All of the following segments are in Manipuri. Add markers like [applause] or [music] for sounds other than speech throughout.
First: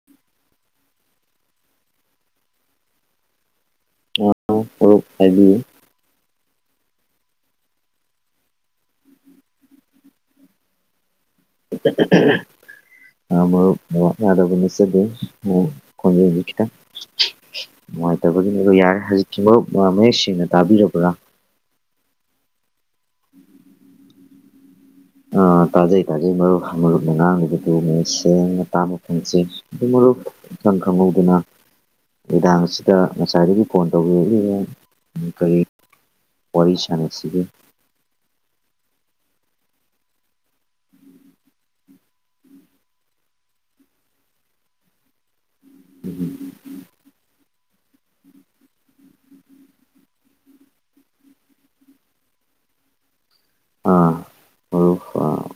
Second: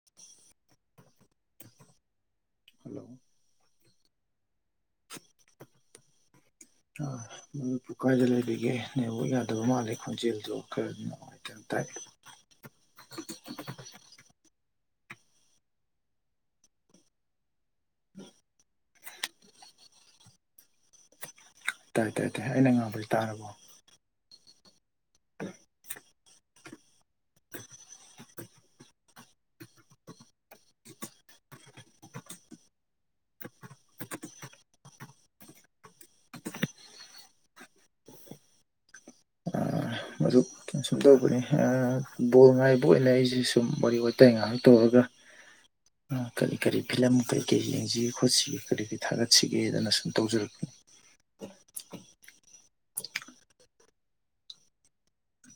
[inaudible] ꯍꯜꯂꯣ ꯃꯔꯨꯞ ꯍꯥꯏꯕꯤꯌꯨ ꯑꯥ ꯃꯔꯨꯞꯄꯨ ꯀꯥꯏꯗ ꯂꯩꯕꯤꯒꯦ ꯅꯦꯠꯋꯥꯛ ꯌꯥꯗꯕ ꯃꯥꯜꯂꯦ ꯈꯣꯟꯖꯦꯜꯗꯣ ꯈꯔꯗꯤ ꯅꯨꯡꯉꯥꯏ [unintelligible] ꯑꯥ ꯃꯔꯨꯞ ꯅꯦꯠꯋꯥꯛ ꯌꯥꯗꯕ ꯅꯠꯆꯥꯗꯦ ꯈꯣꯟꯖꯦꯜ ꯖꯦ ꯈꯤꯇꯪ [inaudible] ꯅꯨꯡꯉꯥꯏꯇꯕꯒꯤꯅꯤ ꯑꯗꯣ ꯌꯥꯔꯦ ꯍꯧꯖꯤꯛꯇꯤ ꯃꯔꯨꯞ ꯃꯌꯦꯛ ꯁꯦꯡꯅ ꯇꯥꯕꯤꯔꯕ꯭ꯔꯥ ꯇꯥꯏ ꯇꯥꯏ ꯇꯥꯏ ꯑꯩꯅ ꯉꯥꯡꯕꯗꯤ ꯇꯥꯔꯕꯣ ꯑꯥ ꯇꯥꯖꯩ ꯇꯥꯖꯩ ꯃꯔꯨꯞ ꯃꯔꯨꯞꯅ ꯉꯥꯡꯉꯤꯕꯗꯨ ꯃꯌꯦꯛ ꯁꯦꯡꯅ ꯇꯥꯕ ꯐꯪꯖꯩ ꯑꯗꯨ ꯃꯔꯨꯞ ꯏꯈꯪꯡ ꯈꯪꯍꯧꯗꯅ ꯅꯨꯃꯤꯗꯥꯡ ꯑꯁꯤꯗ ꯉꯁꯥꯏꯗꯒꯤ ꯐꯣꯟ ꯇꯧꯕꯤꯔꯛꯂꯤꯅ ꯀꯔꯤ ꯋꯥꯔꯤ ꯁꯅꯥꯁꯤꯒꯦ ꯀꯩꯅ ꯁꯨꯝ ꯇꯧꯕꯅꯤ ꯑꯥ ꯕꯣꯜ ꯉꯥꯏꯕ ꯑꯣꯏꯅ ꯑꯩꯁꯦ ꯁꯨꯝ ꯋꯥꯔꯤ ꯋꯥꯇꯥꯏ ꯉꯥꯏꯍꯥꯛ ꯇꯧꯔꯒ [inaudible] ꯀꯔꯤ ꯀꯔꯤ ꯐꯤꯂꯝ ꯀꯔꯤ ꯀꯔꯤ ꯌꯦꯡꯁꯤꯒꯦ ꯈꯣꯠꯁꯤꯒꯦ ꯀꯔꯤ ꯀꯔꯤ ꯊꯥꯒꯠꯁꯤꯒꯦꯗꯅ ꯁꯨꯝ ꯇꯧꯖꯔꯛꯄꯅꯤ ꯑꯥ ꯃꯔꯨꯞ ꯑꯥ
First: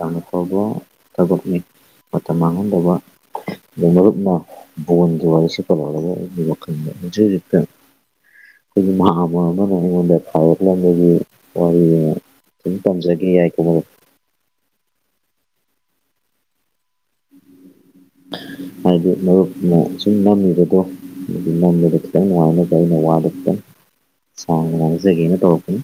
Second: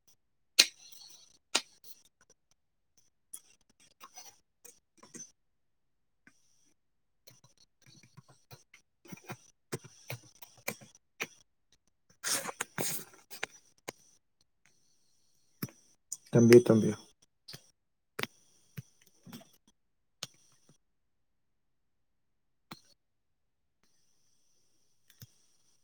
ꯌꯥꯝ ꯑꯐꯕ ꯊꯕꯛꯅꯤ ꯃꯇꯝ ꯃꯥꯡꯍꯟꯗꯕ ꯃꯔꯨꯞꯅ ꯕꯣꯜꯒꯤ ꯋꯥꯔꯤꯁꯤ ꯀꯃꯥꯏꯅ [unintelligible] ꯋꯥꯈꯜꯗ ꯍꯧꯖꯤꯛ ꯍꯧꯖꯤꯛ ꯇꯥ ꯑꯩꯒꯤ ꯃꯥꯝꯃ ꯑꯃꯅ ꯑꯩꯉꯣꯟꯗ ꯁꯥꯎꯔꯛꯂꯝꯕꯒꯤ ꯋꯥꯔꯤꯅꯦ ꯑꯗꯨꯝ ꯇꯝꯖꯒꯦ ꯌꯥꯏꯀꯣ ꯃꯔꯨꯞ ꯇꯝꯕꯤꯌꯨ ꯇꯝꯕꯤꯌꯨ ꯍꯥꯏꯗꯤ ꯃꯔꯨꯞꯅ ꯁꯨꯝ ꯅꯝꯃꯤꯕꯗꯣ ꯇ ꯋꯥꯅ ꯆꯅ ꯋꯥꯇ ꯁꯩꯅ ꯇꯧꯔꯀꯅꯤ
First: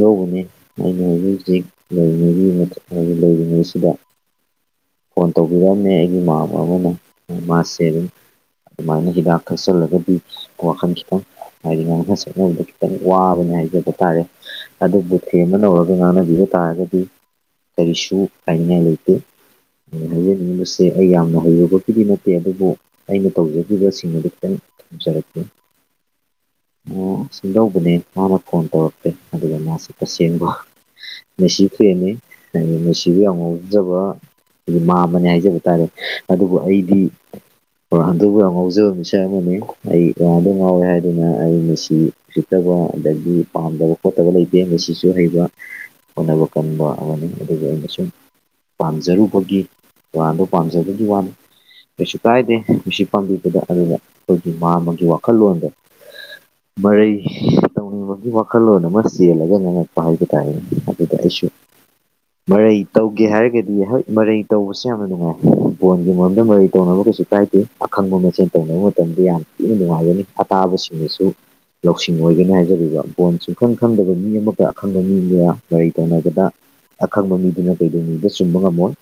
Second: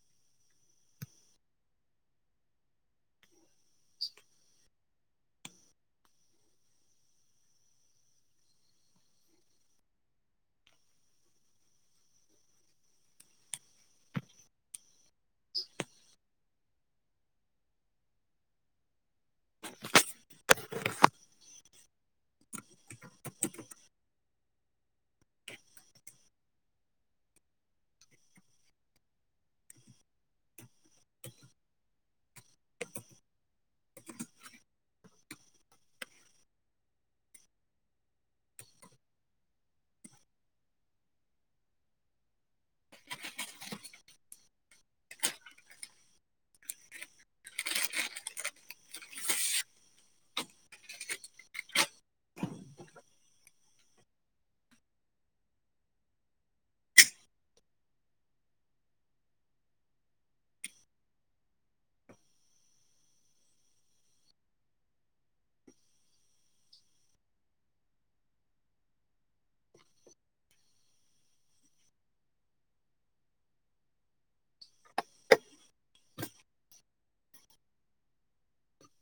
ꯂꯧꯕꯅꯤ ꯑꯩꯅ ꯍꯧꯖꯤꯛ ꯍꯧꯖꯤꯛ ꯂꯩꯔꯤꯉꯩꯒꯤ ꯂꯩꯔꯤꯉꯩꯁꯤꯗ ꯐꯣꯟ ꯇꯧꯕꯤꯔꯛꯑꯝꯅꯦ ꯑꯩꯒꯤ ꯃꯃꯥꯕ ꯑꯃꯅ ꯃꯥꯁꯦ ꯑꯗꯨꯝ ꯑꯗꯨꯃꯥꯏꯅ ꯍꯤꯗꯥꯛ ꯀꯛꯆꯜꯂꯒꯗꯤ ꯋꯥꯈꯜ ꯈꯤꯇꯪ ꯍꯥꯏꯗꯤ ꯉꯁꯉꯕꯗ ꯈꯤꯇꯪ ꯋꯥꯕꯅꯦ ꯍꯥꯏꯖꯕ ꯇꯥꯔꯦ ꯑꯗꯨꯕꯨ ꯁꯦꯝꯦꯝꯕ ꯅꯧꯔꯒ ꯉꯥꯡꯅꯕꯤꯕ ꯇꯥꯔꯒꯗꯤ ꯀꯔꯤꯁꯨ ꯍꯥꯏꯉꯥꯏ ꯂꯩꯇꯦ ꯑꯩꯅ ꯍꯥꯏꯖꯅꯤꯡꯉꯤꯕꯁꯦ ꯑꯩ ꯌꯥꯝꯅ ꯍꯩꯔꯨꯕꯒꯤꯗꯤ ꯅꯠꯇꯦ ꯑꯗꯨꯕꯨ ꯑꯩꯅ ꯇꯧꯖꯈꯤꯕꯁꯤꯡ ꯑꯗꯨꯇꯪ ꯖꯔꯀꯦ ꯑꯣ ꯁꯤꯡꯗꯧꯕꯅꯦ ꯃꯥꯅ ꯐꯣꯟ ꯇꯧꯔꯛꯇꯦ ꯑꯗꯨꯒ ꯃꯥꯁꯤ ꯇꯁꯦꯡꯕ ꯉꯦꯁꯤ ꯀꯨꯔꯅꯤ ꯍꯥꯏꯗꯤ ꯃꯦꯁꯤꯗ ꯌꯥꯝ ꯉꯧꯖꯕ ꯍꯥꯏ ꯃꯥ ꯑꯃꯅꯦ ꯍꯥꯏꯖꯕ ꯇꯥꯔꯦ ꯑꯗꯨꯕꯨ ꯑꯩꯗꯤ ꯑꯣ ꯑꯗꯨ ꯑꯗꯨꯕꯨ ꯌꯥꯝ ꯉꯥꯎꯖꯕ ꯃꯤꯁꯛ ꯑꯃꯅꯤ ꯑꯩ ꯑꯣꯥꯗ ꯉꯥꯎꯋꯦ ꯍꯥꯏꯗꯨꯅ ꯑꯩ ꯉꯁꯤ ꯆꯠꯇꯕ ꯑꯗꯒꯤ ꯄꯥꯝꯗꯕ ꯈꯣꯠꯇꯕ ꯂꯩꯇꯦ ꯃꯁꯤꯁꯤꯁꯨ ꯍꯩꯕ ꯍꯣꯠꯅꯕ ꯀꯟꯕ ꯑꯃꯅꯤ ꯑꯗꯨꯒ ꯑꯩꯅ ꯁꯨꯝ ꯄꯥꯝꯖꯔꯨꯕꯒꯤ ꯇꯔꯥꯟꯗꯣ ꯄꯥꯝꯖꯕꯒꯤ ꯋꯥꯅꯤ ꯀꯩꯁꯨ ꯀꯥꯏꯗꯦ ꯃꯁꯤꯁꯤ ꯄꯥꯝꯕꯤꯕꯗ ꯑꯗꯨꯒ ꯑꯩꯈꯣꯏꯒꯤ ꯃꯥꯃꯒꯤ ꯋꯥꯈꯜꯂꯣꯟꯗ ꯃꯔꯩ ꯇꯧꯅꯤꯡꯕꯒꯤ ꯋꯥꯈꯜꯂꯣꯟ ꯑꯃ ꯆꯦꯜꯂꯒ ꯉꯥꯡꯉꯛꯄ ꯍꯥꯏꯕ ꯇꯥꯔꯦꯅꯦ ꯑꯗꯨꯗ ꯑꯩꯁꯨ ꯃꯔꯩ ꯇꯧꯒꯦ ꯍꯥꯏꯔꯒꯗꯤ ꯍꯣꯏ ꯃꯔꯩ ꯇꯧꯕꯁꯦ ꯌꯥꯝꯅ ꯅꯨꯡꯉꯥꯏ ꯐꯣꯟꯒꯤ ꯃꯔꯝꯗ ꯃꯔꯩ ꯇꯧꯅꯕ ꯀꯩꯁꯨ ꯀꯥꯏꯗꯦ ꯑꯈꯪꯕ ꯃꯆꯦꯟ ꯇꯧꯅꯕ ꯃꯇꯝꯗ ꯌꯥꯝ ꯊꯤꯅ ꯅꯨꯡꯉꯥꯏꯒꯅꯤ ꯑꯇꯥꯕꯁꯤꯡꯅꯁꯨ ꯂꯧꯁꯤꯡ ꯑꯣꯏꯒꯅꯤ ꯍꯥꯏꯖꯔꯤꯕ ꯕꯣꯟꯁ ꯏꯈꯪ ꯈꯪꯗꯕ ꯃꯤ ꯑꯃꯈ ꯑꯈꯪꯕ ꯃꯤ ꯃꯌꯥ ꯀꯔꯤ ꯇꯧꯅꯕꯗ ꯑꯈꯪꯕ ꯃꯤꯗꯨꯅ ꯀꯩꯗꯧꯉꯗ ꯆꯨꯝꯕ ꯉꯝꯃꯣꯏ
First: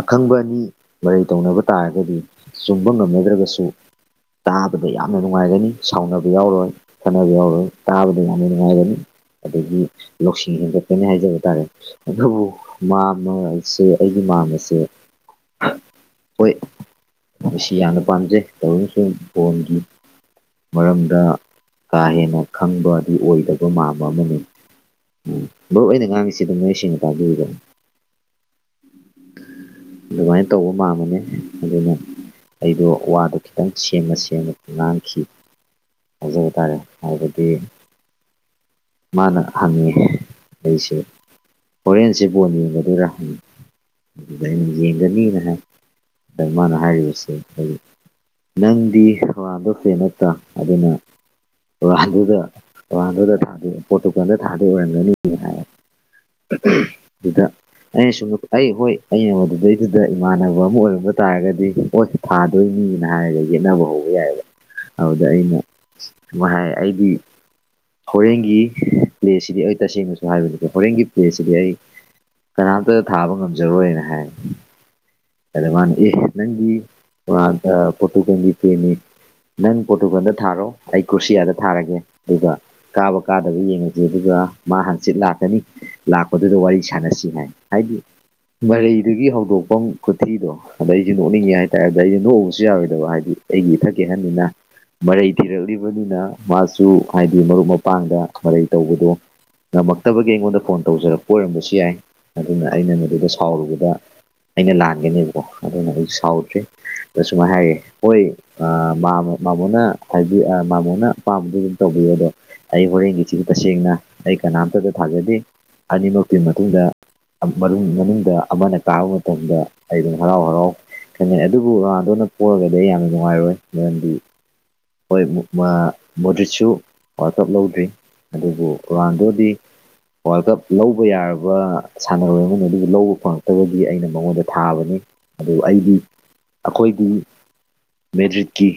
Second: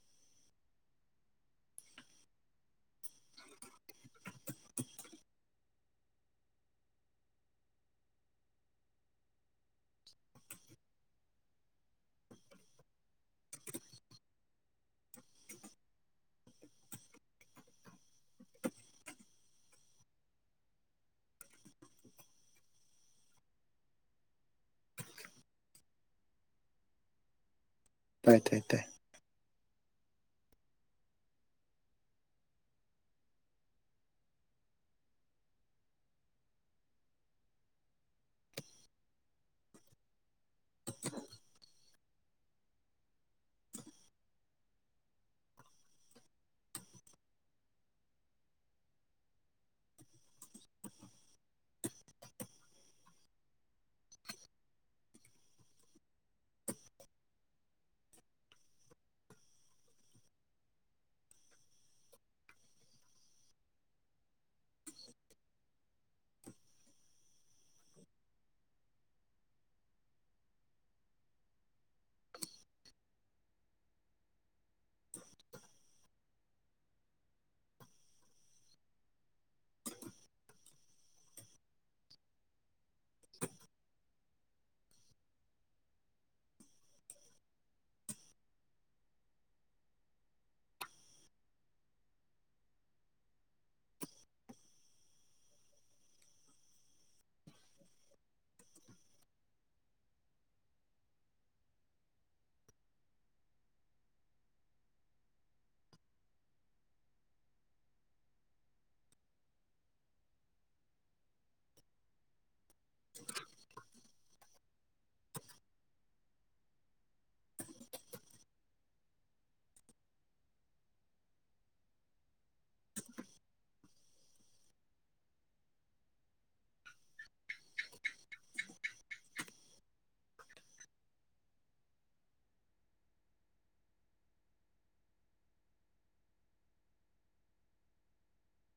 ꯑꯈꯪꯕ ꯑꯅꯤ ꯃꯔꯩ ꯇꯧꯅꯕ ꯇꯥꯔꯒꯗꯤ ꯆꯨꯝꯕ ꯉꯝꯅꯗ꯭ꯔꯒꯁꯨ ꯇꯥꯕꯗ ꯌꯥꯝꯅ ꯅꯨꯡꯉꯥꯏꯒꯅꯤ ꯁꯥꯎꯅꯕ ꯌꯥꯎꯔꯣꯏ ꯈꯠꯅꯕ ꯌꯥꯎꯔꯣꯏ ꯇꯥꯕꯗ ꯌꯥꯝꯅ ꯅꯨꯡꯉꯥꯏꯔꯅꯤ ꯑꯗꯒꯤ ꯂꯧꯁꯤꯡ ꯑꯦꯟꯇꯔꯇꯦꯟꯃꯦꯟ ꯍꯥꯏꯖꯕ ꯇꯥꯔꯦ ꯑꯗꯨꯕꯨ ꯃꯥꯃꯁꯦ ꯑꯩꯒꯤ ꯃꯥ ꯍꯣꯏ ꯃꯁꯤ ꯌꯥꯝꯅ ꯄꯥꯝꯖꯩ ꯇꯧꯔꯅ ꯑꯃꯁꯨꯡ ꯕꯣꯟꯒꯤ ꯃꯔꯝꯗ ꯀꯥ ꯍꯦꯟꯅ ꯈꯪꯕ ꯑꯗꯨ ꯑꯣꯏꯗꯕ ꯃꯝꯕ ꯑꯃꯅꯤ ꯎꯝ ꯃꯔꯨ ꯑꯣꯏꯅ ꯉꯥꯡꯉꯤꯁꯤꯗ ꯅꯣꯏ ꯁꯦꯡꯅ ꯇꯥꯕꯤꯗꯅꯅꯤ ꯇꯥꯏ ꯇꯥꯏ ꯇꯥꯏ ꯑꯗꯨꯃꯥꯏꯅ ꯇꯧꯕ ꯃꯥꯃꯅꯦ ꯑꯗꯨꯅ ꯑꯩꯗꯣ ꯋꯥꯗꯣ ꯈꯤꯇꯪ ꯁꯦꯝꯅ ꯁꯦꯝꯅ ꯉꯥꯡꯈꯤ ꯍꯥꯏꯖꯕ ꯇꯥꯔꯦ ꯍꯥꯏꯕꯗꯤ ꯃꯥꯅ ꯍꯪꯉꯦ ꯑꯩꯁꯦ ꯍꯣꯔꯦꯟꯁꯦ ꯕꯣꯟ ꯌꯦꯡꯒꯗꯣꯏꯔꯥ ꯍꯪꯉꯤ ꯗꯥꯅ ꯌꯦꯡꯒꯅꯤꯅ ꯍꯥꯏ ꯔꯃꯅ ꯍꯥꯏꯔꯤꯕꯁꯦ ꯑꯩꯛ ꯅꯪꯗꯤ ꯍꯔꯥꯟꯕꯣ ꯐ꯭ꯔꯦ ꯅꯠꯇ ꯑꯗꯨꯅ ꯇꯨꯔꯥꯟꯗꯨꯗ ꯇꯣꯍꯥꯟꯗꯨꯗ ꯊꯥꯗ ꯄꯣꯇꯨꯀꯜꯗ ꯊꯥꯗ ꯑꯣꯏꯔꯝꯒꯅꯤ ꯍꯥꯏ ꯁꯤꯗ ꯑꯩꯅ ꯁꯨꯝ ꯑꯩ ꯍꯣꯏ ꯑꯩꯅ ꯃꯗꯨꯗꯩꯗꯨꯗ ꯏꯃꯥꯟꯅꯕ ꯑꯃ ꯑꯣꯏꯔꯝꯕ ꯇꯥꯔꯒꯗꯤ ꯍꯣꯏ ꯊꯥꯗꯣꯏꯅꯤꯅ ꯍꯥꯏꯔꯒ ꯌꯦꯠꯅꯕ ꯍꯧꯕ ꯌꯥꯏꯑꯕ ꯑꯗꯨꯗ ꯑꯩꯅ ꯍꯥꯏ ꯑꯩꯗꯤ ꯍꯣꯔꯦꯟ ꯑꯩꯒꯤ ꯄ꯭ꯂꯦꯁꯤꯗꯤ ꯑꯩ ꯇꯁꯦꯡꯅꯁꯨ ꯍꯥꯏꯕꯅꯤꯀꯣ ꯍꯣꯔꯦꯟꯒꯤ ꯄ꯭ꯂꯦꯁꯤꯗꯤ ꯑꯩ ꯀꯅꯥꯝꯇ ꯊꯥꯕ ꯉꯝꯖꯔꯣꯏꯅ ꯍꯥꯏ ꯀꯗꯃ ꯅꯪꯒꯤꯗ ꯐꯣꯇꯣ ꯀ ꯐꯅꯤ ꯅꯪ ꯄꯣꯔꯇꯨꯒꯜꯗ ꯊꯥꯔꯣ ꯑꯩ ꯀ꯭ꯔꯣꯁꯤꯌꯥꯗ ꯊꯥꯔꯒꯦ ꯑꯗꯨꯒ ꯀꯥꯕ ꯀꯥꯗꯕ ꯌꯦꯡꯉꯁꯤ ꯑꯗꯨꯒ ꯃꯥ ꯍꯪꯆꯤꯠ ꯂꯥꯛꯀꯅꯤ ꯂꯥꯛꯄꯗꯨꯗ ꯋꯥꯔꯤ ꯁꯥꯟꯅꯁꯤ ꯍꯥꯏ ꯍꯥꯏꯗꯤ ꯃꯔꯩꯗꯨꯗꯒꯤ ꯍꯧꯗꯣꯛꯐꯝ ꯈꯨꯊꯤꯗꯣ ꯑꯗ ꯑꯩꯁꯨ ꯅꯣꯛꯅꯤꯡꯉꯦ ꯍꯥꯏꯇꯥꯔꯦ ꯑꯗꯨꯗ ꯑꯩꯁꯨ ꯅꯣꯛꯎꯕꯁꯨ ꯌꯥꯔꯣꯏꯗꯕ ꯍꯥꯏꯗꯤ ꯑꯩꯒꯤ ꯏꯊꯛꯀꯤ ꯑꯍꯟꯅꯤꯅ ꯃꯔꯩ ꯊꯤꯔꯛꯂꯤꯕꯅꯤꯅ ꯃꯥꯁꯨ ꯍꯥꯏꯗꯤ ꯃꯔꯨꯞ ꯃꯄꯥꯡꯗ ꯃꯔꯩ ꯇꯧꯕꯗꯣ ꯉꯝꯃꯛꯇꯕꯒꯤ ꯑꯩꯉꯣꯟꯗ ꯐꯣꯟ ꯇꯧꯖꯔꯛꯄ ꯑꯣꯏꯔꯝꯕꯁꯨ ꯌꯥꯏ ꯑꯗꯨꯅ ꯑꯩꯅ ꯃꯗꯨꯗ ꯁꯥꯎꯔꯨꯕꯗ ꯑꯩꯅ ꯂꯥꯟꯒꯅꯦꯕꯀꯣ ꯑꯗꯨꯅ ꯑꯩ ꯁꯥꯎꯗ꯭ꯔꯦ ꯑꯗ ꯁꯁꯨꯃꯥꯏꯅ ꯍꯥꯏꯔꯦ ꯍꯣꯏ ꯑꯥ ꯃꯥ ꯃꯣꯕꯣꯅ ꯉꯁꯥꯢꯒꯤ ꯃꯥꯕꯣꯅ ꯑꯄꯥꯝꯕꯗꯨ ꯑꯗꯨꯝ ꯇꯧꯕꯤꯌꯨ ꯑꯗꯣ ꯑꯩ ꯍꯣꯔꯦꯟꯒꯤꯁꯤ ꯇꯁꯦꯡꯅ ꯑꯩ ꯀꯅꯥꯝꯇꯗ ꯊꯥꯖꯦ ꯑꯅꯤꯃꯀꯤ ꯃꯇꯨꯡꯗ ꯃꯅꯨꯡꯗ ꯑꯃꯅ ꯀꯥꯕ ꯃꯇꯝꯗ ꯑꯩ ꯑꯗꯨꯝ ꯍꯔꯥꯎ ꯍꯔꯥꯎ ꯈꯪꯉꯦ ꯑꯗꯨꯕꯨ ꯔꯣꯅꯥꯗꯣꯅ ꯄꯣꯔꯒꯗꯤ ꯑꯩ ꯌꯥꯝꯅ ꯅꯨꯡꯉꯥꯏꯔꯣꯏ ꯃꯔꯝꯗꯤ ꯍꯣꯏ ꯃꯥ ꯃꯨꯗꯤꯠꯁꯨ ꯋꯥꯔ꯭ꯜ ꯀꯞ ꯂꯧꯗꯦ ꯑꯗꯨꯕꯨ ꯔꯥꯅꯥꯗꯣꯗꯤ ꯋꯥꯔꯜ ꯀꯞ ꯂꯧꯕ ꯌꯥꯔꯕ ꯁꯥꯟꯅꯔꯣꯏ ꯑꯃꯅꯤ ꯑꯗꯨꯕꯨ ꯂꯧꯕ ꯐꯪꯂꯉꯛꯇꯕꯒꯤ ꯑꯩꯅ ꯃꯉꯣꯟꯗ ꯊꯥꯕꯅꯤ ꯑꯗꯨ ꯑꯩꯗꯤ ꯅꯈꯣꯏꯗꯤ ꯃꯦꯗ꯭ꯔꯤꯠꯀꯤ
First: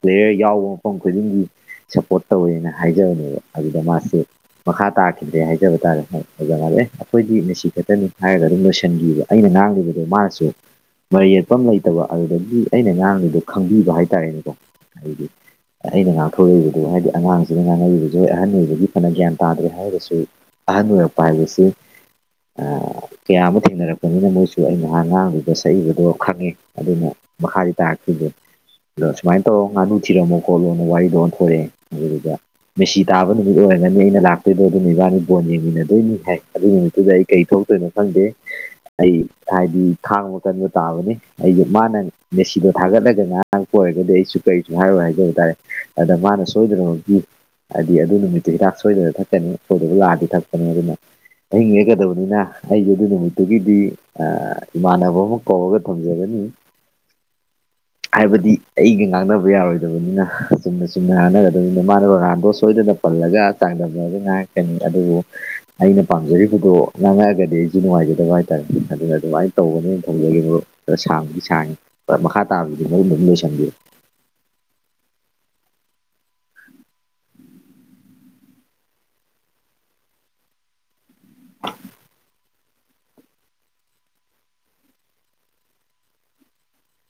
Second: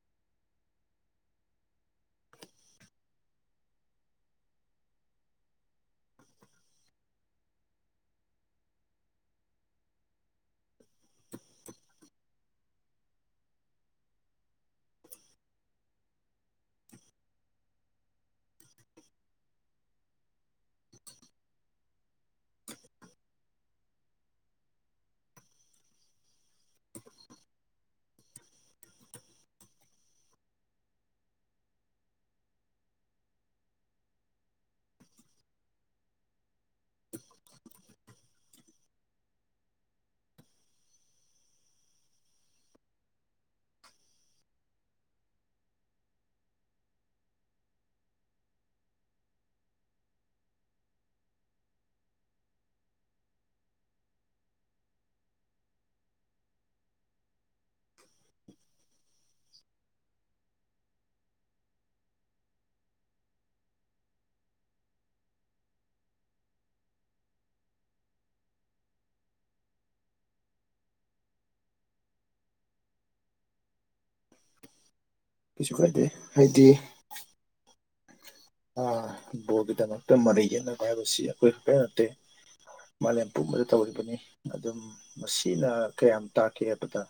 ꯄ꯭ꯂꯦꯌꯔ ꯌꯥꯎꯕ ꯃꯐꯝ ꯈꯨꯗꯤꯡꯒꯤ ꯁꯞꯄꯣꯔꯠ ꯇꯧꯋꯦꯅ ꯍꯥꯏꯖꯕꯅꯦꯕ ꯑꯗꯨꯗ ꯃꯥꯁꯦ ꯃꯈꯥ ꯇꯥꯈꯤꯗ꯭ꯔꯦ ꯍꯥꯏꯖꯕ ꯇꯥꯔꯦ ꯑꯣꯖꯥꯅ ꯑꯦ ꯑꯩꯈꯣꯏꯗꯤ ꯉꯁꯤ ꯈꯛꯇꯅꯤ ꯍꯥꯏꯔꯒ ꯑꯗꯨꯝ ꯂꯣꯏꯁꯤꯟꯈꯤꯕ ꯑꯩꯅ ꯉꯥꯡꯗ ꯃꯥꯁꯨ ꯃꯔꯩ ꯌꯦꯠꯄ ꯑꯃ ꯂꯩꯇꯕ ꯑꯗꯨꯗꯒꯤ ꯑꯩꯅ ꯑꯉꯥꯡꯗꯨꯗꯣ ꯈꯪꯕꯤꯕ ꯍꯥꯏꯇꯥꯔꯦꯅꯦꯀꯣ ꯑꯗꯨꯒꯤ ꯑꯩꯅ ꯉꯥꯡꯊꯣꯔꯛꯏꯕꯗꯨꯣ ꯍꯥꯏꯗꯤ ꯑꯉꯥꯡꯁꯤꯅ ꯉꯥꯡꯉꯛꯏꯕꯁꯨ ꯑꯍꯟ ꯑꯣꯏꯕꯗꯒꯤ ꯐꯅ ꯒ꯭ꯌꯥꯟ ꯇꯥꯗ꯭ꯔꯦ ꯍꯥꯏꯔꯒꯁꯨ ꯑꯍꯟ ꯑꯣꯏꯔꯛꯄ ꯍꯥꯏꯕꯁꯤ ꯀꯌꯥ ꯑꯃ ꯊꯦꯡꯅꯔꯛꯄꯅꯤꯅ ꯃꯣꯏ ꯑꯗꯨ ꯑꯩꯅ ꯑꯉꯥꯡꯗꯨꯗ ꯁꯛꯏꯕꯗꯣ ꯈꯪꯉꯦ ꯑꯗꯨꯅ ꯃꯈꯥꯗꯤ ꯇꯥꯔꯈꯤꯗꯦ ꯑꯗꯣ ꯁꯨꯃꯥꯏꯅ ꯇꯧꯔꯣ ꯉꯥꯅꯨ ꯊꯤꯔꯝꯃꯣꯀꯣꯜ ꯂꯣꯟꯅ ꯋꯥꯔꯤꯗꯣ ꯑꯣꯟꯊꯣꯔꯛꯑꯦ ꯑꯗꯨꯗꯨꯒ ꯃꯦꯁꯤ ꯇꯥꯕ ꯅꯨꯃꯤꯠ ꯑꯣꯏꯔꯝꯒꯅꯤ ꯑꯩꯅ ꯂꯥꯛ ꯑꯗꯨꯗ ꯑꯗꯨꯝ ꯏꯕꯥꯅꯤ ꯕꯣꯟ ꯌꯦꯡꯃꯤꯟꯅꯗꯣꯏꯅꯤ ꯍꯥꯏ ꯑꯗꯨꯒꯤ ꯅꯨꯃꯤꯠꯇꯨꯗ ꯑꯩ ꯀꯔꯤ ꯊꯣꯛꯇꯣꯏꯅꯣ ꯈꯪꯗꯦ ꯑꯩ ꯍꯥꯏꯗꯤ ꯈꯥꯡꯕ ꯀꯟꯕ ꯇꯥꯕꯅꯤ ꯑꯩꯗꯣ ꯃꯥꯅ ꯃꯦꯁꯤꯗꯣ ꯊꯥꯒꯠꯂꯒ ꯉꯔꯥꯡ ꯄ ꯑꯣꯏꯔꯒꯗꯤ ꯑꯩꯁꯨ ꯀꯔꯤꯁꯨ ꯍꯥꯏꯔꯣꯏ ꯍꯥꯏꯖꯕ ꯇꯥꯔꯦ ꯑꯗ ꯃꯥꯅ ꯁꯣꯏꯗꯅꯃꯛꯀꯤ ꯍꯥꯏꯗꯤ ꯑꯗꯨ ꯅꯨꯃꯤꯠꯇꯨ ꯍꯤꯗꯥꯛ ꯁꯣꯏꯗꯅ ꯊꯛꯀꯅꯤ ꯁꯣꯏꯗꯕ ꯂꯥꯛꯑꯗꯤ ꯊꯛꯄꯅꯤ ꯑꯗꯨꯅ ꯑꯍꯤꯡ ꯂꯦꯛꯀꯗꯕꯅꯤꯅ ꯑꯩꯁꯨ ꯑꯗꯨ ꯅꯨꯃꯤꯠꯇꯨꯒꯤꯗꯤ ꯏꯃꯥꯟꯅꯕ ꯑꯃ ꯀꯧꯔꯒ ꯊꯝꯖꯒꯅꯤ ꯍꯥꯏꯕꯗꯤ ꯑꯩꯒ ꯉꯥꯡꯅꯕ ꯌꯥꯔꯣꯏꯗꯕꯅꯤꯅ ꯆꯨꯝꯅ ꯆꯨꯝꯅꯥꯟꯅꯒꯗꯕꯗꯨꯅꯤ ꯃꯥꯅ ꯔꯣꯅꯥꯟꯗꯣ ꯁꯣꯏꯗꯅ ꯄꯜꯂꯒ ꯆꯥꯡꯗꯝꯅꯕꯒ ꯉꯥꯡꯀꯅꯤ ꯑꯗꯨꯕꯨ ꯑꯩꯅ ꯄꯥꯝꯖꯔꯤꯕꯗꯣ ꯉꯥꯡꯉꯛꯑꯒꯗꯤ ꯑꯩꯁꯨ ꯅꯨꯡꯉꯥꯏꯖꯗꯕ ꯍꯥꯏꯇꯥꯔꯦꯅꯦ ꯑꯗꯨꯅ ꯑꯗꯨꯃꯥꯏꯅ ꯇꯧꯕꯅꯤ ꯊꯝꯖꯒꯦ ꯃꯔꯨꯞ ꯈꯔ ꯁꯥꯡꯕꯨꯗꯤ ꯁꯥꯡꯉꯦ ꯈꯔ ꯃꯈꯥ ꯇꯥꯕꯗꯨ ꯃꯔꯨꯞꯅ ꯑꯗꯨꯝ ꯂꯣꯏꯁꯤꯟꯕꯤꯌꯨ ꯀꯩꯁꯨ ꯀꯥꯏꯗꯦ ꯍꯥꯏꯗꯤ ꯑ ꯕꯣꯜꯒꯤꯗꯃꯛꯇ ꯃꯔꯩ ꯌꯦꯠꯅꯕ ꯍꯥꯢꯕꯁꯤ ꯑꯈꯣꯏ ꯈꯛꯇ ꯅꯠꯇꯦ ꯃꯥꯂꯦꯝ ꯄꯨꯝꯕꯗ ꯇꯧꯔꯤꯕꯅꯤ ꯑꯗꯨꯝ ꯃꯁꯤꯅ ꯀꯌꯥꯝ ꯇꯥꯛꯀꯦ ꯍꯥꯏꯕꯗ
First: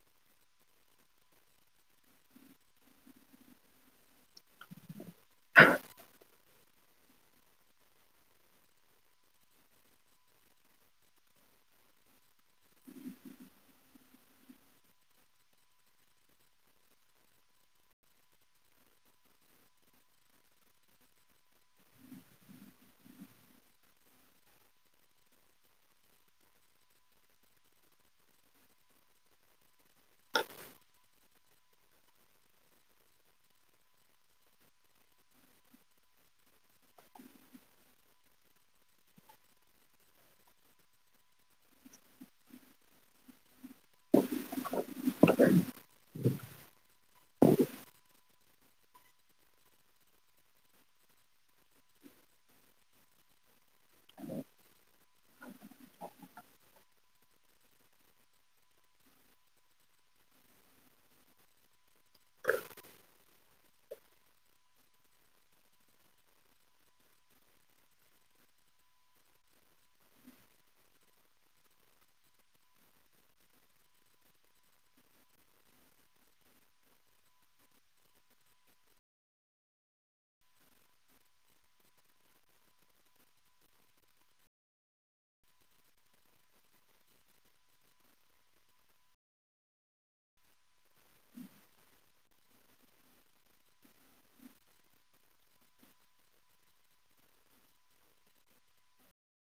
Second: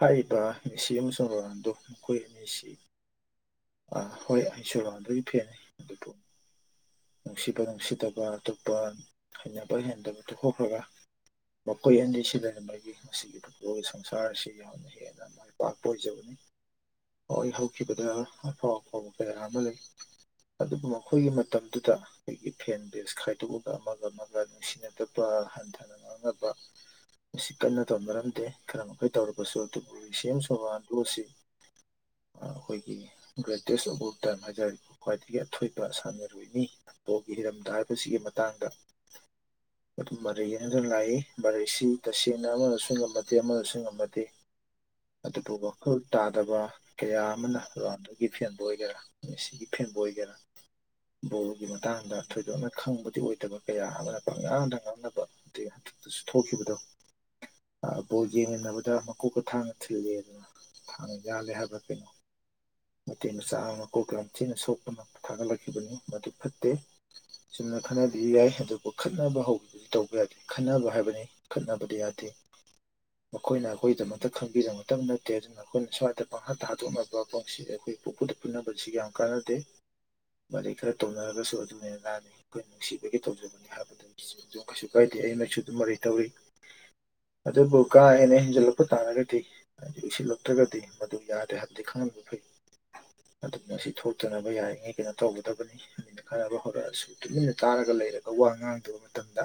ꯍꯥꯏꯔꯤꯕ ꯃꯦꯁꯤ ꯑꯃꯁꯨꯡ ꯔꯣꯅꯥꯜꯗꯣ ꯃꯈꯣꯏ ꯑꯅꯤ ꯑꯁꯤ ꯑꯥ ꯍꯣꯏ ꯑꯩꯁꯨ ꯔꯣꯅꯥꯜꯗꯣꯒꯤ ꯐꯦꯅꯤ ꯑꯗꯨꯕꯨ ꯅꯨꯡꯁꯤꯕ ꯅꯨꯡꯁꯤꯗꯕ ꯑꯇꯣꯞꯄ ꯍꯩꯅꯕ ꯍꯩꯅꯗꯕ ꯇꯣꯛꯊꯣꯛꯈ꯭ꯔꯒ ꯃꯈꯣꯏ ꯑꯅꯤꯁꯤꯗꯅ ꯃꯥꯒꯤ ꯃꯁꯤꯁꯤꯒꯤ ꯄꯨꯣꯏꯒꯤ ꯁꯪꯁꯥꯔꯁꯤ ꯌꯥꯝꯅ ꯍꯦꯟꯅ ꯃꯥꯏ ꯄꯥꯛꯄ ꯑꯣꯏꯖꯕꯅꯤ ꯍꯣꯏ ꯍꯧꯈꯤꯕꯗ ꯑꯐꯥꯎ ꯑꯐꯥꯎꯕ ꯀꯌꯥ ꯑꯃ ꯂꯩ ꯑꯗꯨꯕꯨ ꯃꯈꯣꯏꯒꯤ ꯃꯇꯝꯗꯨꯗ ꯑꯩꯈꯣꯏꯒꯤ ꯐꯦꯟ ꯕꯦꯁ ꯈꯥꯏꯗꯣꯛꯑꯒ ꯑꯃꯒ ꯑꯃꯒ ꯅꯨꯡꯁꯤꯅꯗꯕ ꯍꯟꯊꯅ ꯉꯥꯡꯅꯕ ꯃꯁꯤ ꯀꯟꯅ ꯇꯧꯅꯔꯝꯗꯦ ꯈꯔ ꯃꯈꯩ ꯇꯧꯔꯔꯕꯁꯨ ꯑꯗꯨꯕꯨ ꯃꯦꯁꯤ ꯑꯃꯁꯨꯡ ꯔꯣꯅꯥꯜꯗꯣ ꯑꯁꯤ ꯑꯈꯣꯏꯒꯤ ꯒ꯭ꯔꯦꯇꯦꯁ ꯑꯣꯕꯔ ꯇꯥꯢꯝ ꯍꯥꯏꯇꯥꯔꯗꯤ ꯈ꯭ꯋꯥꯏꯗꯒꯤ ꯑꯊꯣꯏꯕ ꯁꯥꯟꯅꯔꯣꯏꯅꯤ ꯄꯣꯛꯒꯤ ꯍꯤꯔꯝꯗ ꯍꯥꯏꯕꯁꯤꯒꯤ ꯃꯇꯥꯡꯗ ꯑꯗꯨ ꯃꯔꯩ ꯌꯦꯠꯅꯗꯨꯅ ꯂꯥꯛꯏ ꯃꯔꯩꯁꯤ ꯇꯁꯦꯡꯅ ꯑꯃꯅꯁꯨ ꯉꯝꯅꯗꯦ ꯑꯃꯅꯁꯨ ꯉꯝꯅꯗꯦ ꯑꯗꯨꯕꯨ ꯋꯥꯈꯜ ꯇꯥꯗꯕ ꯀꯌꯥ ꯑꯃꯅ ꯒꯤ ꯐꯦꯟꯕ ꯑꯣꯏꯒꯦꯔꯥ ꯁꯤꯒꯤ ꯐꯦꯟꯕ ꯑꯣꯏꯒꯦꯔꯥ ꯕꯣꯣꯔꯒꯤ ꯃꯇꯥꯡꯗ ꯊꯣꯏꯗꯣꯛꯅ ꯈꯪꯕꯗꯤ ꯑꯣꯏꯗꯕ ꯀꯌꯥ ꯑꯃꯛꯄ ꯉꯥꯡꯗ ꯉꯥꯡꯅꯕ ꯑ ꯍꯟꯗꯛꯇꯁꯨ ꯊꯣꯛꯈꯤꯕꯗꯣ ꯕꯣꯠ ꯌꯦꯡꯃꯤꯟꯅꯕꯗ ꯃꯀꯣꯛꯀ ꯊꯥꯡꯅ ꯊꯤꯜꯜꯂꯤ ꯑꯗꯨꯅ ꯊꯥꯡꯅ ꯌꯥꯜꯂꯦ ꯍꯥꯏꯕ꯭ꯔꯥ ꯀꯩꯅꯣ ꯃꯩꯇꯩ ꯃꯆꯥ ꯑꯃ ꯀꯣꯀ ꯂꯝꯊꯤꯅ ꯁꯣꯛꯄ ꯉ ꯊꯥꯒꯠꯂꯛꯈꯤꯕꯅꯤ ꯃꯗꯨ ꯐꯠꯇꯦ ꯁꯨꯝꯅ ꯈꯠꯅꯕꯤꯕ ꯌꯥꯏ ꯑꯗꯨꯕꯨ ꯈꯠꯅꯕ ꯍꯧꯕꯤ ꯇꯧꯕ ꯌꯥꯗꯦ ꯈꯠꯅꯕ ꯍꯥꯏꯕꯅꯤ ꯈꯠꯅꯕꯗꯤ ꯌꯥꯗꯦ ꯃꯈꯣꯏꯅ ꯑꯩꯈꯣꯏꯒꯤꯗꯃꯛꯇ ꯈꯪꯕꯤꯔꯃꯛꯇ ꯅꯠꯇꯦ ꯑꯗꯨꯅ ꯑꯩꯈꯣꯏꯅ ꯁ꯭ꯋꯥꯏꯗ ꯄꯪꯍꯥꯠꯇ ꯍꯥꯗꯣꯛꯅꯕ ꯄꯟꯁꯤ ꯑꯩꯈꯣꯏ ꯄꯨꯄꯨꯗ ꯄꯨꯟꯅꯅꯕꯁꯤ ꯌꯥꯝ ꯀꯥꯟꯅꯗꯦ ꯋꯥꯔꯤꯩ ꯈꯔ ꯇꯧꯅꯔꯒꯁꯨ ꯑꯗꯨꯃꯥꯏꯅ ꯂꯥꯟꯅꯩ ꯑꯩꯈꯣꯏꯅ ꯅꯨꯡꯁꯤꯕꯒꯤ ꯇꯧꯖꯕꯅꯤ ꯍꯥꯏꯕꯗꯨ ꯑꯗꯨꯝ ꯀꯩꯁꯨ ꯀꯥꯏꯗꯦ ꯑꯩꯅꯁꯨ ꯑꯗꯨꯝ ꯃꯔꯩ ꯇꯧꯏ ꯑꯗꯨꯕꯨ ꯀꯥ ꯍꯦꯟꯅ ꯍꯦꯟꯖꯜꯂꯛꯄ ꯇꯥꯔꯒꯗꯤ ꯍꯥꯏ ꯏꯁꯤꯜꯂꯛꯇ꯭ꯔꯒꯗꯤ ꯃꯗꯨ ꯌꯥꯗꯦ ꯍꯥꯏꯕꯗꯤ ꯈꯪꯍꯟꯕ ꯐꯩ ꯑꯗꯨ ꯉꯁꯤ ꯊꯣꯛꯇꯅꯕ ꯌꯥꯔꯤꯉꯩ ꯀꯩꯅꯣ ꯇꯧꯒꯗꯕꯅꯤ ꯑꯗꯨ ꯈꯔꯅꯕ ꯍꯧꯔꯛꯑꯁꯨ ꯇꯨꯃꯤꯟꯅ ꯆꯥꯔꯒ ꯂꯩꯔꯒ ꯋꯥ ꯉꯥꯡꯗꯕ ꯃꯇꯝꯗ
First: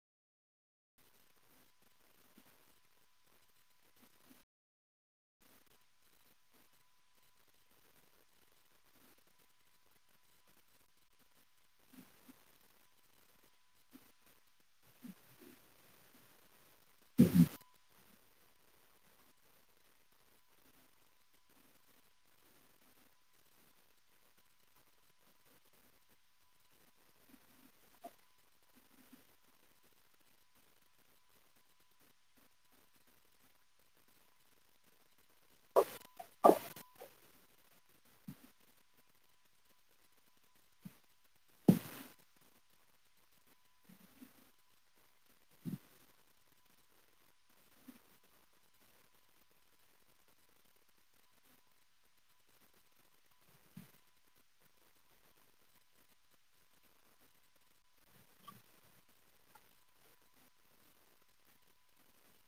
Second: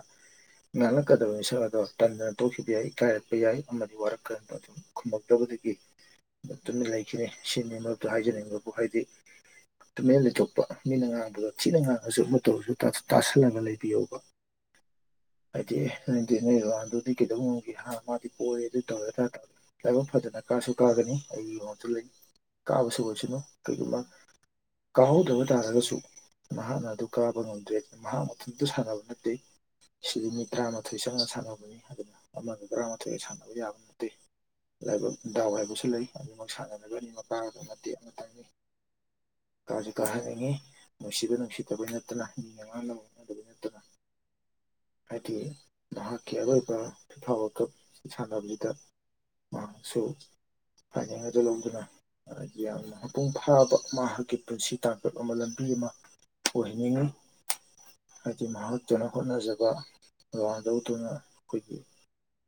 ꯉꯥꯡꯂꯛꯀꯗꯕ ꯃꯤꯁꯛ ꯑꯗꯣ ꯇꯟꯗꯅ ꯊꯣꯛꯈꯤꯕ ꯌꯥꯏ ꯏ ꯀꯥꯏꯔꯛꯄ ꯌꯥꯏ ꯑꯃꯗꯤ ꯋꯥꯔꯛꯀꯗ ꯑꯗꯨ ꯈꯨꯝꯃꯛꯇꯕꯗꯒꯤꯟꯅ ꯂꯩꯈꯤꯅꯤ ꯁꯤꯅꯤ ꯃꯔꯗꯨ ꯍꯥꯏꯖꯅꯤꯡꯕꯕꯨ ꯍꯥꯏꯗꯤ ꯇꯨꯃꯤꯃꯟꯅ ꯂꯩꯇꯣꯛꯄ ꯃꯤꯅ ꯉꯥꯡꯕꯗꯣ ꯊꯤꯅ ꯉꯥꯡꯉꯁꯨ ꯃꯇꯧꯁꯨ ꯇꯥꯁꯜꯂꯒ ꯂꯩꯕꯤꯌꯣꯕ ꯍꯥꯏꯗꯤ ꯅꯗꯤ ꯅꯣꯏ ꯋꯥꯥꯟꯗꯨꯗꯤ ꯀꯩꯗꯧꯒꯦ ꯃꯥꯗꯤ ꯄꯑ ꯑꯗꯨ ꯇꯧꯋꯦ ꯇꯦ ꯇꯥꯏꯕꯛ ꯐꯖꯅ ꯀꯥꯁꯨ ꯀꯥꯒꯅꯤ ꯑꯩ ꯃꯉꯣꯟꯁꯨ ꯂꯩꯅꯤ ꯀꯥꯕꯁꯨ ꯑꯣꯏꯁꯅꯨ ꯀꯩꯒꯨꯝꯕ ꯀꯥꯍꯧꯗꯕ ꯇꯥꯔꯒꯁꯨ ꯃꯍꯥꯛꯅ ꯑꯗꯨ ꯀꯥꯕ ꯉꯝꯗ꯭ꯔꯦ ꯑꯗꯨꯅ ꯃꯍꯥꯛ ꯃꯇꯝꯗꯨ ꯁꯥꯟꯅꯕ ꯅꯠꯇꯦ ꯁꯤꯗꯤ ꯃꯤ ꯇꯔꯥꯃꯥꯊꯣꯏ ꯆꯪꯅ ꯁꯥꯟꯅꯕꯅꯤ ꯑꯗꯨꯅ ꯑꯃꯒ ꯇꯔꯥꯃꯥꯊꯣꯏꯒ ꯁꯥꯟꯅꯕ ꯌꯥꯕ ꯅꯠꯇꯦ ꯂꯥꯏꯕꯛ ꯗꯥꯎ ꯍꯥꯏꯕꯁꯨ ꯂꯩ ꯑꯗꯨꯅꯤꯃꯛ ꯁꯥꯟꯅꯔꯒꯅꯤ ꯃꯄꯥꯒꯗ ꯅꯠꯇꯦ ꯑꯃꯇꯪꯅꯤ ꯀꯖꯤ ꯀꯗꯅꯤ ꯅꯅꯨꯡꯁꯤꯗ ꯅꯅꯨꯡꯁꯤꯗ ꯄꯨꯤꯅꯠꯇꯅꯉꯅ ꯃꯤꯅꯠꯇꯅ ꯍꯥꯏꯗꯤ ꯅꯍꯥꯛꯀꯤ ꯑꯔꯣꯏꯕꯐꯥꯎꯕ ꯀꯞ ꯁꯥꯟꯅꯕꯁꯤꯗ ꯃꯍꯥꯛꯁꯨ ꯍꯥꯏꯅꯤꯡ ꯑꯗꯨ ꯂꯧꯗꯨꯅ ꯌꯥꯝꯅ ꯃꯄꯨꯡ ꯐꯥꯕ ꯃꯍꯥꯛꯀꯤ ꯄꯨꯟꯁꯤ ꯇꯥꯡꯀꯠ ꯑꯃ ꯂꯝꯕꯤ ꯑꯃ ꯑꯣꯏꯍꯟꯅꯤꯡꯢ ꯍꯥꯏꯗꯤ ꯃꯍꯥꯛꯇꯧꯅ ꯍꯣꯠꯅꯖꯕ [unintelligible] ꯗꯨꯅ ꯑꯩꯈꯣꯏꯒꯤ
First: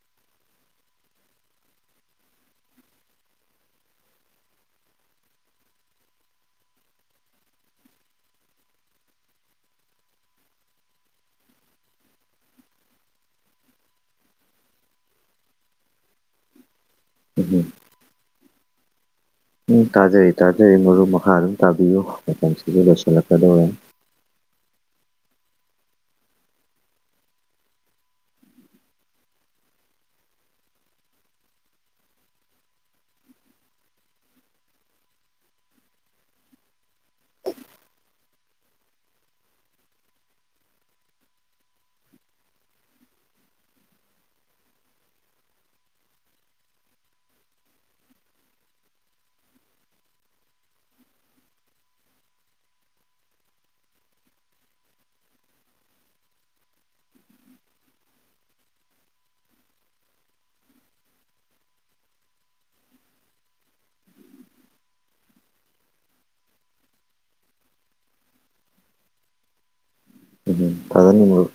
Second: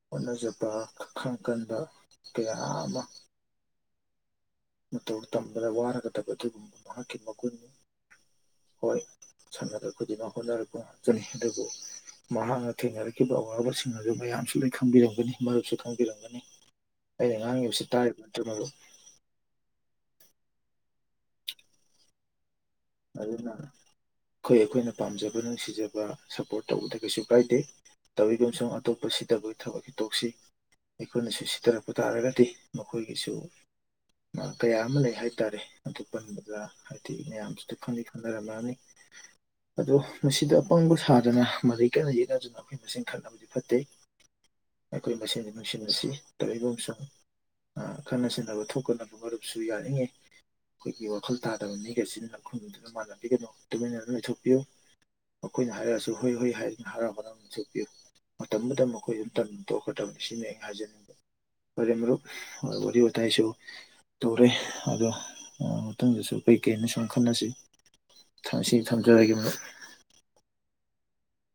ꯍꯣꯠꯅꯖꯕ ꯈꯈꯥꯡ ꯀꯟꯕ ꯀꯌꯥ ꯑꯃ ꯃꯇꯧ ꯇꯝꯕꯗ ꯋꯥꯔꯒꯗꯕ ꯑꯗꯨꯒꯨꯝꯕ ꯃꯍꯥꯛꯀꯤ ꯃꯒꯨꯟꯅꯤ ꯍꯣꯏ ꯁꯥꯟꯅꯔꯣꯏ ꯈꯨꯗꯤꯡꯃꯛ ꯍꯣꯠꯅꯔꯛꯄ ꯉꯥꯛꯇꯅꯤ ꯑꯗꯨꯕꯨ ꯃꯍꯥꯛꯅ ꯊꯦꯡꯅꯔꯛꯈꯤꯕ ꯑꯋꯥꯕꯁꯤꯡ ꯑꯗꯨ ꯃꯌꯥꯝꯁꯨ ꯂꯣꯏ ꯈꯪꯕꯤꯔꯝꯒꯅꯤ ꯃꯔꯨꯞꯁꯨ ꯈꯪꯕꯤꯔꯝꯒꯅꯤ ꯑꯩꯅ ꯎꯝ ꯉꯥꯡꯉꯤꯕꯁꯤ ꯇꯥꯔꯤꯕ ꯅꯠꯇ꯭ꯔꯣ ꯃꯔꯨꯞ ꯎꯝ ꯇꯥꯖꯔꯤ ꯇꯥꯖꯔꯤ ꯃꯔꯨꯞ ꯃꯈꯥ ꯑꯗꯨꯝ ꯇꯥꯕꯤꯌꯨ ꯃꯇꯝꯁꯤꯁꯨ ꯑꯗꯨꯅ ꯂꯣꯏꯁꯤꯜꯂꯛꯀꯗꯧꯔꯦ ꯑꯩꯈꯣꯏ ꯑꯩꯈꯣꯏꯅ ꯄꯥꯝꯖꯕ ꯅꯨꯡꯁꯤꯖꯕ ꯁꯄꯣꯔꯠ ꯇꯧꯕꯗ ꯀꯩꯁꯨ ꯀꯥꯏꯗꯦ ꯇꯧꯏꯒꯨꯝꯁꯨꯡ ꯑꯇꯣꯞꯄ ꯁꯤꯗꯕꯒꯤ ꯊꯕꯛꯇꯤ ꯇꯣꯛꯁꯤ ꯑꯩꯈꯣꯏꯅꯁꯨ ꯁꯤꯊꯔꯛꯄ ꯇꯥꯔꯒꯗꯤ ꯃꯈꯣꯏꯒꯤꯁꯨ ꯑ ꯀꯌꯥ ꯑꯃ ꯂꯩ ꯍꯥꯏꯇꯥꯔꯦ ꯑꯗꯨ ꯄꯟꯕꯗ ꯍꯥꯏꯗꯤ ꯃꯌꯥꯝꯁ [unintelligible] ꯑꯗꯣ ꯃꯁꯤꯗ ꯑꯄꯪꯕ ꯁꯥꯗꯅ ꯃꯔꯩ ꯀꯟꯅ ꯌꯦꯠꯅꯗꯨꯅ ꯑꯩꯈꯣꯏ ꯃꯁꯦꯟ ꯈꯠꯅꯕ ꯐꯠꯇꯦ ꯑꯩꯈꯣꯏ ꯃꯁꯦꯟꯅꯤ ꯅꯨꯡꯁꯤꯅꯁꯤ ꯇꯧꯏꯒꯨꯝꯁꯨꯡ ꯑ ꯈꯠꯅ ꯆꯩꯅꯕ ꯊꯣꯛꯇꯅꯕ ꯃꯔꯨꯞꯁꯨ ꯌꯥꯔꯤꯉꯩ ꯑꯩꯈꯣꯏꯒꯤ ꯋꯥꯈꯜ ꯇꯥꯗꯕ ꯃꯤꯒ ꯆꯤꯟꯅ ꯈꯨꯝꯗꯨꯅ ꯃꯥꯟꯅꯕꯤꯒꯅꯨ ꯇꯨꯃꯤꯟꯅ ꯑꯗꯨꯝ ꯂꯩꯊꯣꯛꯄꯤꯌꯨ ꯃꯈꯣꯏꯅ ꯍꯥꯏꯔꯛꯑꯁꯨ ꯍꯣꯏ ꯍꯣꯏ ꯍꯥꯏꯅ ꯍꯥꯔꯥꯎ ꯍꯔꯥꯎ ꯆꯠꯄꯤꯌꯨ ꯃꯇꯝꯗꯨꯗ ꯃꯈꯣꯏꯁꯨ ꯇꯟ ꯇꯣꯛꯈ꯭ꯔꯗꯕꯅꯤ ꯁꯤꯅꯤ ꯑꯩꯅ ꯍꯥꯏꯖꯅꯤꯡꯕ ꯐꯔꯦ ꯃꯔꯨꯞ ꯋꯥꯔꯤ ꯋꯥꯇꯥꯏꯁꯨ ꯇꯧꯔꯦ ꯑꯗꯣ ꯑ ꯃꯊꯪꯗꯁꯨ ꯀꯩꯀꯩꯩꯅ ꯁꯨꯝ ꯈꯟꯅꯁꯤ ꯊ ꯁꯤ ꯊꯝꯖꯔꯒꯦ ꯃꯔꯨꯞ ꯎꯝ ꯐꯒꯅꯤ ꯃꯔꯨꯞ